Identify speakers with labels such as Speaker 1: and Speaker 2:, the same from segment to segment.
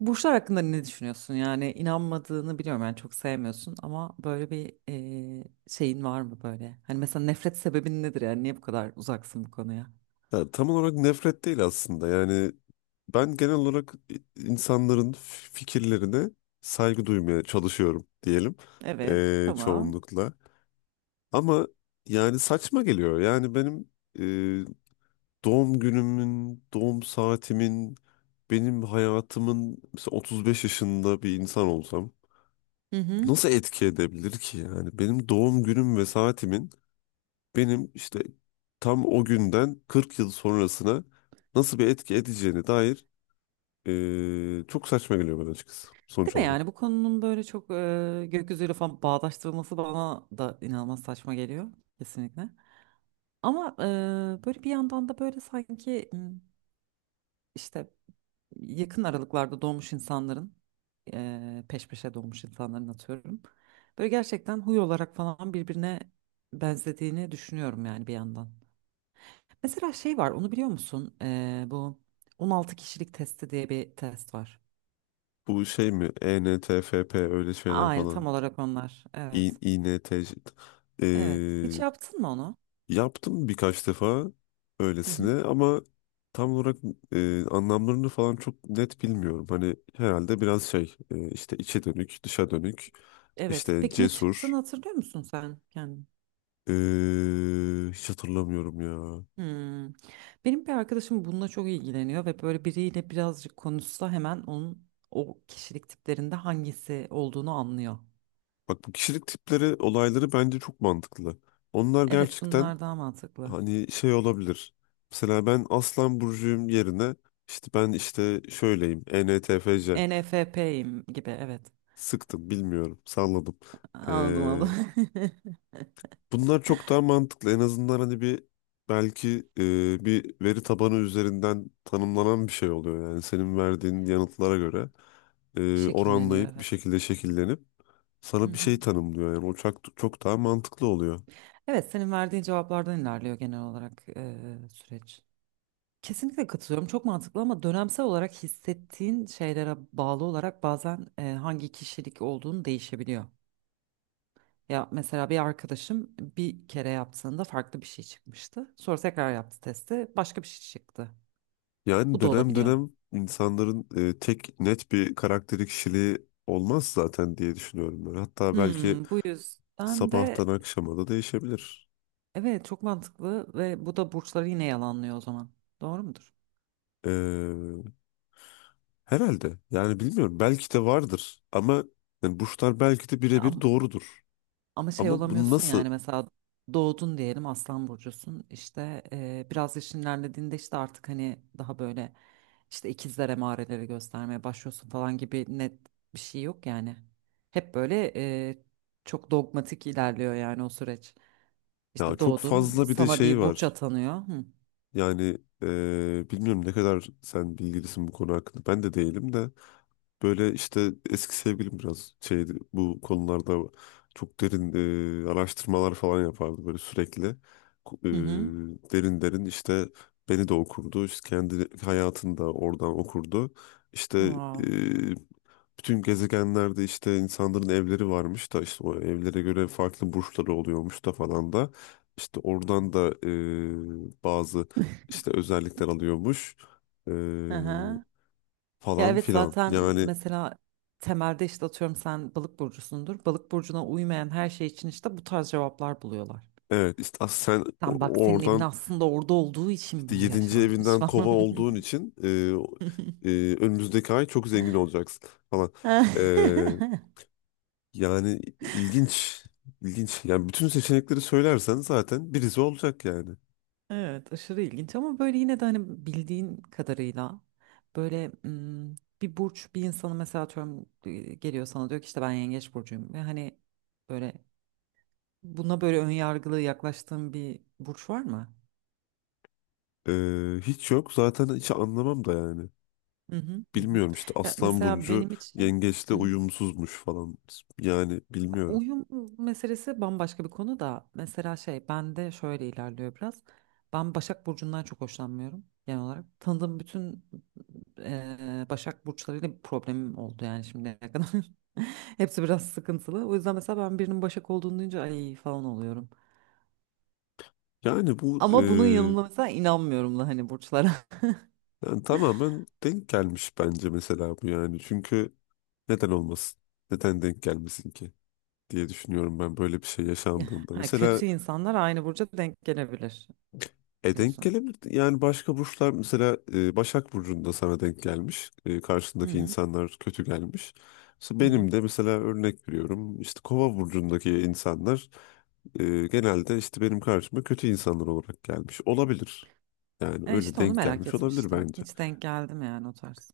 Speaker 1: Burçlar hakkında ne düşünüyorsun? Yani inanmadığını biliyorum yani çok sevmiyorsun ama böyle bir şeyin var mı böyle? Hani mesela nefret sebebin nedir yani niye bu kadar uzaksın bu konuya?
Speaker 2: Ya, tam olarak nefret değil aslında. Yani ben genel olarak insanların fikirlerine saygı duymaya çalışıyorum diyelim,
Speaker 1: Evet, tamam.
Speaker 2: çoğunlukla. Ama yani saçma geliyor. Yani benim doğum günümün, doğum saatimin, benim hayatımın, mesela 35 yaşında bir insan olsam
Speaker 1: Hı hı.
Speaker 2: nasıl etki edebilir ki? Yani benim doğum günüm ve saatimin benim işte tam o günden 40 yıl sonrasına nasıl bir etki edeceğine dair çok saçma geliyor bana açıkçası
Speaker 1: Değil
Speaker 2: sonuç
Speaker 1: mi yani
Speaker 2: olarak.
Speaker 1: bu konunun böyle çok gökyüzüyle falan bağdaştırılması bana da inanılmaz saçma geliyor kesinlikle. Ama böyle bir yandan da böyle sanki işte yakın aralıklarda doğmuş insanların peş peşe doğmuş insanların atıyorum. Böyle gerçekten huy olarak falan birbirine benzediğini düşünüyorum yani bir yandan. Mesela şey var onu biliyor musun? Bu 16 kişilik testi diye bir test var.
Speaker 2: Bu şey mi? ENTFP öyle şeyler
Speaker 1: Aynı tam
Speaker 2: falan.
Speaker 1: olarak onlar. Evet.
Speaker 2: İNTC. E,
Speaker 1: Evet. Hiç yaptın mı onu?
Speaker 2: Yaptım birkaç defa
Speaker 1: Hı hı.
Speaker 2: öylesine, ama tam olarak anlamlarını falan çok net bilmiyorum. Hani herhalde biraz şey, işte içe dönük, dışa dönük,
Speaker 1: Evet.
Speaker 2: işte
Speaker 1: Peki ne çıktığını
Speaker 2: cesur.
Speaker 1: hatırlıyor musun sen? Yani
Speaker 2: E, Hiç hatırlamıyorum ya.
Speaker 1: hmm. Benim bir arkadaşım bununla çok ilgileniyor ve böyle biriyle birazcık konuşsa hemen onun o kişilik tiplerinde hangisi olduğunu anlıyor.
Speaker 2: Bak, bu kişilik tipleri olayları bence çok mantıklı. Onlar
Speaker 1: Evet,
Speaker 2: gerçekten
Speaker 1: bunlar daha mantıklı.
Speaker 2: hani şey olabilir. Mesela ben Aslan Burcu'yum yerine işte ben işte şöyleyim, ENTFC,
Speaker 1: ENFP'yim gibi evet.
Speaker 2: sıktım bilmiyorum salladım.
Speaker 1: Anladım
Speaker 2: Ee,
Speaker 1: anladım.
Speaker 2: Bunlar çok daha mantıklı. En azından hani bir, belki bir veri tabanı üzerinden tanımlanan bir şey oluyor. Yani senin verdiğin yanıtlara göre
Speaker 1: Şekilleniyor
Speaker 2: oranlayıp bir
Speaker 1: evet.
Speaker 2: şekilde şekillenip
Speaker 1: Hı
Speaker 2: sana bir
Speaker 1: hı.
Speaker 2: şey tanımlıyor. Yani o çok, çok daha mantıklı oluyor.
Speaker 1: Evet, senin verdiğin cevaplardan ilerliyor genel olarak süreç. Kesinlikle katılıyorum. Çok mantıklı ama dönemsel olarak hissettiğin şeylere bağlı olarak bazen hangi kişilik olduğunu değişebiliyor. Ya mesela bir arkadaşım bir kere yaptığında farklı bir şey çıkmıştı. Sonra tekrar yaptı testi, başka bir şey çıktı.
Speaker 2: Yani
Speaker 1: Bu da
Speaker 2: dönem
Speaker 1: olabiliyor.
Speaker 2: dönem insanların tek net bir karakteri, kişiliği olmaz zaten diye düşünüyorum ben. Hatta belki
Speaker 1: Hmm, bu yüzden
Speaker 2: sabahtan
Speaker 1: de
Speaker 2: akşama da değişebilir.
Speaker 1: evet çok mantıklı ve bu da burçları yine yalanlıyor o zaman. Doğru mudur?
Speaker 2: Ee, Herhalde. Yani bilmiyorum. Belki de vardır. Ama yani burçlar belki de
Speaker 1: Ya,
Speaker 2: birebir doğrudur.
Speaker 1: ama şey
Speaker 2: Ama bu
Speaker 1: olamıyorsun yani
Speaker 2: nasıl?
Speaker 1: mesela doğdun diyelim Aslan burcusun işte biraz yaşın ilerlediğinde işte artık hani daha böyle işte ikizler emareleri göstermeye başlıyorsun falan gibi net bir şey yok yani. Hep böyle e, çok dogmatik ilerliyor yani o süreç.
Speaker 2: Ya
Speaker 1: İşte
Speaker 2: çok
Speaker 1: doğdun
Speaker 2: fazla bir de
Speaker 1: sana
Speaker 2: şey
Speaker 1: bir burç
Speaker 2: var.
Speaker 1: atanıyor. Hı
Speaker 2: Yani bilmiyorum ne kadar sen bilgilisin bu konu hakkında. Ben de değilim de. Böyle işte eski sevgilim biraz şeydi bu konularda, çok derin araştırmalar falan yapardı böyle sürekli. Ku-
Speaker 1: hı. hı.
Speaker 2: Derin derin işte beni de okurdu, işte kendi hayatını da oradan okurdu. İşte
Speaker 1: Wow.
Speaker 2: e, bütün gezegenlerde işte insanların evleri varmış da işte o evlere göre farklı burçları oluyormuş da falan da. İşte oradan da bazı işte özellikler alıyormuş. E,
Speaker 1: Hı hı. Ya
Speaker 2: Falan
Speaker 1: evet
Speaker 2: filan.
Speaker 1: zaten
Speaker 2: Yani
Speaker 1: mesela temelde işte atıyorum sen balık burcusundur. Balık burcuna uymayan her şey için işte bu tarz cevaplar buluyorlar.
Speaker 2: evet, işte sen
Speaker 1: Tam bak senin evin
Speaker 2: oradan
Speaker 1: aslında orada olduğu için
Speaker 2: işte
Speaker 1: bu
Speaker 2: 7.
Speaker 1: yaşanmış
Speaker 2: evinden kova
Speaker 1: falan.
Speaker 2: olduğun için e, önümüzdeki ay çok zengin olacaksın falan. E, Yani ilginç, ilginç. Yani bütün seçenekleri söylersen zaten birisi olacak yani.
Speaker 1: Evet, aşırı ilginç ama böyle yine de hani bildiğin kadarıyla böyle bir burç bir insanı mesela atıyorum geliyor sana diyor ki işte ben yengeç burcuyum ve hani böyle buna böyle ön yargılı yaklaştığın bir burç var mı?
Speaker 2: E, Hiç yok, zaten hiç anlamam da yani.
Speaker 1: Hı hı, hı hı.
Speaker 2: Bilmiyorum, işte
Speaker 1: Ya
Speaker 2: Aslan
Speaker 1: mesela
Speaker 2: Burcu
Speaker 1: benim için
Speaker 2: yengeçle
Speaker 1: hı hı.
Speaker 2: uyumsuzmuş falan, yani bilmiyorum.
Speaker 1: Uyum meselesi bambaşka bir konu da mesela şey bende şöyle ilerliyor biraz. Ben Başak Burcu'ndan çok hoşlanmıyorum genel olarak. Tanıdığım bütün Başak Burçlarıyla bir problemim oldu yani şimdiye kadar. Hepsi biraz sıkıntılı. O yüzden mesela ben birinin Başak olduğunu duyunca ay falan oluyorum.
Speaker 2: Yani bu,
Speaker 1: Ama bunun yanında mesela inanmıyorum da hani burçlara.
Speaker 2: yani tamamen denk gelmiş bence mesela bu yani. Çünkü neden olmasın? Neden denk gelmesin ki diye düşünüyorum ben böyle bir şey
Speaker 1: Ya,
Speaker 2: yaşandığında.
Speaker 1: ha,
Speaker 2: Mesela
Speaker 1: kötü insanlar aynı burca denk gelebilir
Speaker 2: e denk
Speaker 1: diyorsun.
Speaker 2: gelebilir. Yani başka burçlar mesela, Başak Burcu'nda sana denk gelmiş. E,
Speaker 1: Hı
Speaker 2: karşındaki
Speaker 1: hı,
Speaker 2: insanlar kötü gelmiş. Mesela
Speaker 1: hı hı.
Speaker 2: benim de, mesela örnek veriyorum, işte Kova Burcu'ndaki insanlar genelde işte benim karşıma kötü insanlar olarak gelmiş. Olabilir. Yani
Speaker 1: E
Speaker 2: öyle
Speaker 1: işte onu
Speaker 2: denk
Speaker 1: merak
Speaker 2: gelmiş olabilir
Speaker 1: etmiştim.
Speaker 2: bence.
Speaker 1: Hiç denk geldim yani o tarz.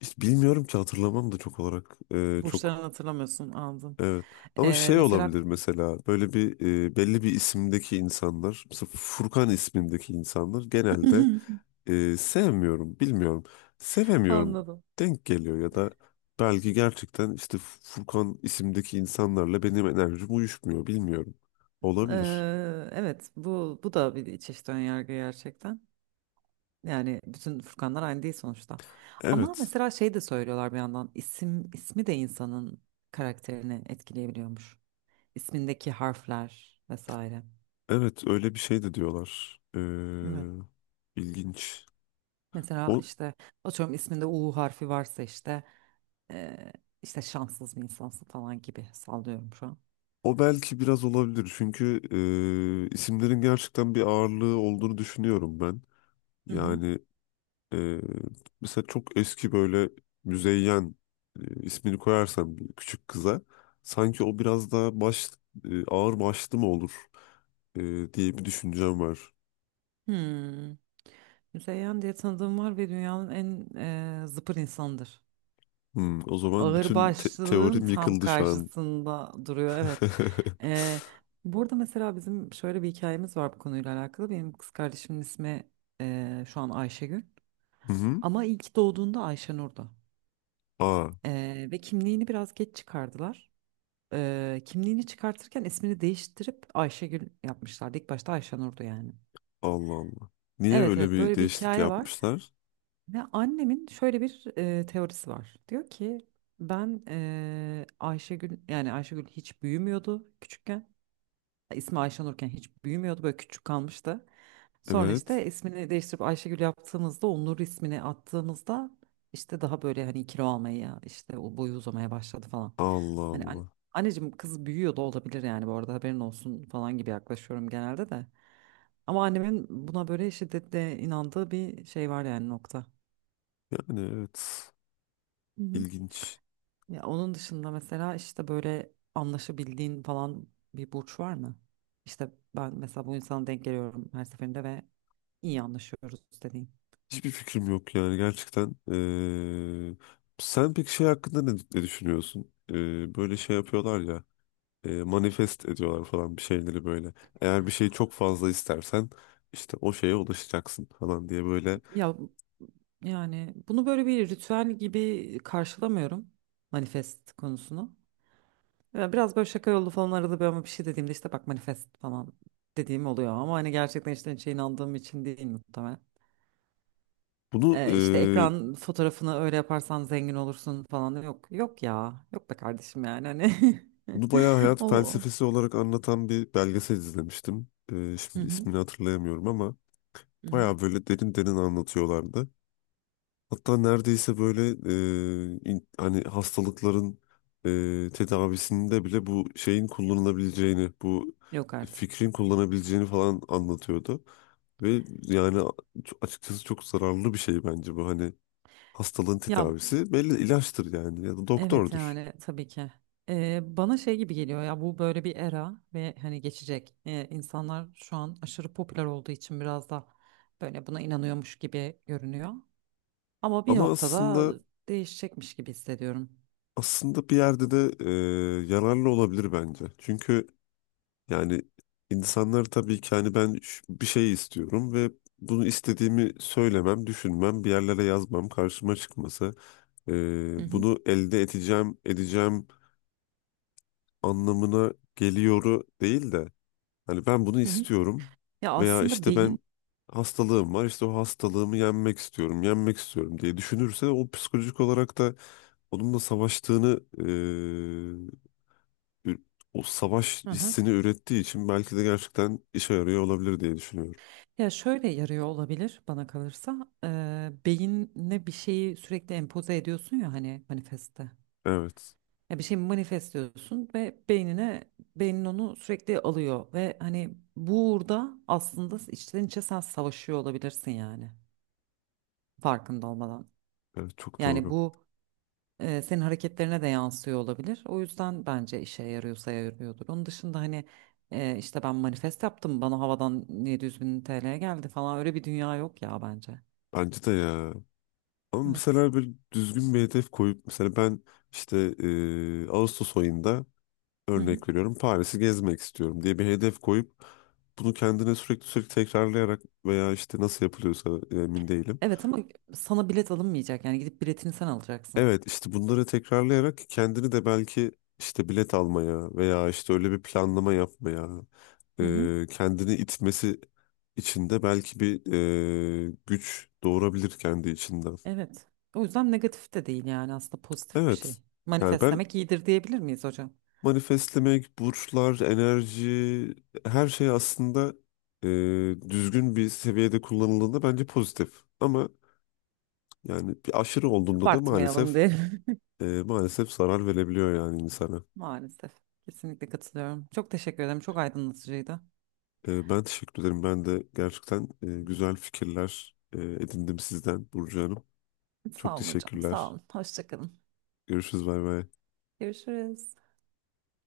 Speaker 2: Hiç bilmiyorum ki, hatırlamam da çok olarak.
Speaker 1: Burçlarını
Speaker 2: Çok
Speaker 1: hatırlamıyorsun anladım.
Speaker 2: evet. Ama şey
Speaker 1: Mesela
Speaker 2: olabilir, mesela böyle bir, belli bir isimdeki insanlar, mesela Furkan ismindeki insanlar genelde sevmiyorum, bilmiyorum. Sevemiyorum,
Speaker 1: anladım.
Speaker 2: denk geliyor, ya da belki gerçekten işte Furkan isimdeki insanlarla benim enerjim uyuşmuyor, bilmiyorum. Olabilir.
Speaker 1: Evet bu da bir çeşit önyargı gerçekten. Yani bütün Furkanlar aynı değil sonuçta. Ama
Speaker 2: Evet.
Speaker 1: mesela şey de söylüyorlar bir yandan isim de insanın karakterini etkileyebiliyormuş. İsmindeki harfler vesaire.
Speaker 2: Evet, öyle bir şey de diyorlar.
Speaker 1: Evet.
Speaker 2: İlginç.
Speaker 1: Mesela
Speaker 2: O,
Speaker 1: işte atıyorum isminde U harfi varsa işte e, işte şanssız bir insansın falan gibi sallıyorum şu an.
Speaker 2: O belki biraz olabilir, çünkü isimlerin gerçekten bir ağırlığı olduğunu düşünüyorum ben.
Speaker 1: Hı hı.
Speaker 2: Yani e, mesela çok eski, böyle Müzeyyen ismini koyarsam bir küçük kıza, sanki o biraz daha baş, ağır başlı mı olur e, diye bir düşüncem var.
Speaker 1: Hmm. Müzeyyen diye tanıdığım var ve dünyanın en zıpır insanıdır.
Speaker 2: Hmm, o zaman bütün
Speaker 1: Ağırbaşlılığın
Speaker 2: teorim
Speaker 1: tam
Speaker 2: yıkıldı şu an.
Speaker 1: karşısında duruyor, evet. E, burada mesela bizim şöyle bir hikayemiz var bu konuyla alakalı. Benim kız kardeşimin ismi şu an Ayşegül.
Speaker 2: Hı hı.
Speaker 1: Ama ilk doğduğunda Ayşenur'du.
Speaker 2: Aa,
Speaker 1: Ve kimliğini biraz geç çıkardılar. Kimliğini çıkartırken ismini değiştirip Ayşegül yapmışlardı. İlk başta Ayşenur'du yani.
Speaker 2: Allah Allah. Niye
Speaker 1: Evet
Speaker 2: öyle
Speaker 1: evet
Speaker 2: bir
Speaker 1: böyle bir
Speaker 2: değişiklik
Speaker 1: hikaye var.
Speaker 2: yapmışlar?
Speaker 1: Ve annemin şöyle bir teorisi var. Diyor ki ben Ayşegül yani Ayşegül hiç büyümüyordu küçükken. Ha, İsmi Ayşenurken hiç büyümüyordu böyle küçük kalmıştı. Sonra
Speaker 2: Evet.
Speaker 1: işte ismini değiştirip Ayşegül yaptığımızda Onur ismini attığımızda işte daha böyle hani kilo almaya işte o boyu uzamaya başladı falan.
Speaker 2: Allah
Speaker 1: Hani an-
Speaker 2: Allah.
Speaker 1: Anneciğim kız büyüyor da olabilir yani bu arada haberin olsun falan gibi yaklaşıyorum genelde de. Ama annemin buna böyle şiddetle inandığı bir şey var yani nokta.
Speaker 2: Yani evet. İlginç.
Speaker 1: Ya onun dışında mesela işte böyle anlaşabildiğin falan bir burç var mı? İşte ben mesela bu insana denk geliyorum her seferinde ve iyi anlaşıyoruz dediğin.
Speaker 2: Hiçbir fikrim yok yani gerçekten. Sen peki şey hakkında ne düşünüyorsun? Böyle şey yapıyorlar ya, manifest ediyorlar falan bir şeyleri böyle. Eğer bir şeyi çok fazla istersen işte o şeye ulaşacaksın falan diye böyle.
Speaker 1: Ya yani bunu böyle bir ritüel gibi karşılamıyorum manifest konusunu. Ya biraz böyle şaka yollu falan arada bir ama bir şey dediğimde işte bak manifest falan dediğim oluyor ama hani gerçekten işte şeyin inandığım için değil muhtemelen.
Speaker 2: Bunu e,
Speaker 1: İşte ekran fotoğrafını öyle yaparsan zengin olursun falan yok yok ya yok be kardeşim yani hani
Speaker 2: Bunu bayağı hayat
Speaker 1: ol ol.
Speaker 2: felsefesi olarak anlatan bir belgesel izlemiştim.
Speaker 1: Hı
Speaker 2: Şimdi
Speaker 1: hı,
Speaker 2: ismini hatırlayamıyorum ama
Speaker 1: hı hı.
Speaker 2: bayağı böyle derin derin anlatıyorlardı. Hatta neredeyse böyle hani hastalıkların tedavisinde bile bu şeyin kullanılabileceğini, bu
Speaker 1: Yok artık
Speaker 2: fikrin kullanabileceğini falan anlatıyordu. Ve yani açıkçası çok zararlı bir şey bence bu. Hani hastalığın
Speaker 1: ya
Speaker 2: tedavisi belli ilaçtır yani, ya da
Speaker 1: evet
Speaker 2: doktordur.
Speaker 1: yani tabii ki bana şey gibi geliyor ya bu böyle bir era ve hani geçecek. İnsanlar şu an aşırı popüler olduğu için biraz da böyle buna inanıyormuş gibi görünüyor ama bir
Speaker 2: Ama
Speaker 1: noktada değişecekmiş gibi hissediyorum.
Speaker 2: aslında bir yerde de yararlı olabilir bence. Çünkü yani insanlar tabii ki, hani ben bir şey istiyorum ve bunu istediğimi söylemem, düşünmem, bir yerlere yazmam, karşıma çıkması,
Speaker 1: Hı hı,
Speaker 2: bunu elde edeceğim, edeceğim anlamına geliyoru değil de, hani ben bunu
Speaker 1: hı hı.
Speaker 2: istiyorum
Speaker 1: Ya
Speaker 2: veya
Speaker 1: aslında
Speaker 2: işte ben
Speaker 1: beyin
Speaker 2: hastalığım var, işte o hastalığımı yenmek istiyorum, yenmek istiyorum diye düşünürse, o psikolojik olarak da onunla savaştığını, ü- o savaş hissini ürettiği için belki de gerçekten işe yarıyor olabilir diye düşünüyorum.
Speaker 1: ya şöyle yarıyor olabilir bana kalırsa. Beynine bir şeyi sürekli empoze ediyorsun ya hani manifeste.
Speaker 2: Evet.
Speaker 1: Ya bir şey manifestliyorsun ve beynin onu sürekli alıyor ve hani burada aslında içten içe sen savaşıyor olabilirsin yani farkında olmadan.
Speaker 2: Evet, çok
Speaker 1: Yani
Speaker 2: doğru.
Speaker 1: bu senin hareketlerine de yansıyor olabilir. O yüzden bence işe yarıyorsa yarıyordur. Onun dışında hani işte ben manifest yaptım bana havadan 700 bin TL geldi falan öyle bir dünya yok ya bence.
Speaker 2: Bence de ya. Ama
Speaker 1: Evet.
Speaker 2: mesela bir düzgün bir hedef koyup, mesela ben işte Ağustos ayında
Speaker 1: Hı hı.
Speaker 2: örnek veriyorum Paris'i gezmek istiyorum diye bir hedef koyup, bunu kendine sürekli sürekli tekrarlayarak veya işte nasıl yapılıyorsa, emin değilim.
Speaker 1: Evet ama sana bilet alınmayacak yani gidip biletini sen alacaksın.
Speaker 2: Evet işte bunları tekrarlayarak kendini de belki işte bilet almaya veya işte öyle bir planlama yapmaya
Speaker 1: Hı hı.
Speaker 2: kendini itmesi için de belki bir güç doğurabilir kendi içinden.
Speaker 1: Evet. O yüzden negatif de değil yani aslında pozitif bir
Speaker 2: Evet,
Speaker 1: şey.
Speaker 2: yani ben
Speaker 1: Manifestlemek iyidir diyebilir miyiz hocam?
Speaker 2: manifestlemek, burçlar, enerji, her şey aslında e, düzgün bir seviyede kullanıldığında bence pozitif. Ama yani bir aşırı olduğunda da
Speaker 1: Abartmayalım
Speaker 2: maalesef
Speaker 1: diye.
Speaker 2: maalesef zarar verebiliyor yani insana.
Speaker 1: Maalesef. Kesinlikle katılıyorum. Çok teşekkür ederim. Çok aydınlatıcıydı.
Speaker 2: Ben teşekkür ederim. Ben de gerçekten güzel fikirler edindim sizden Burcu Hanım. Çok
Speaker 1: Sağ olun hocam. Sağ
Speaker 2: teşekkürler.
Speaker 1: olun. Hoşça kalın.
Speaker 2: Görüşürüz. Bay bay.
Speaker 1: Görüşürüz.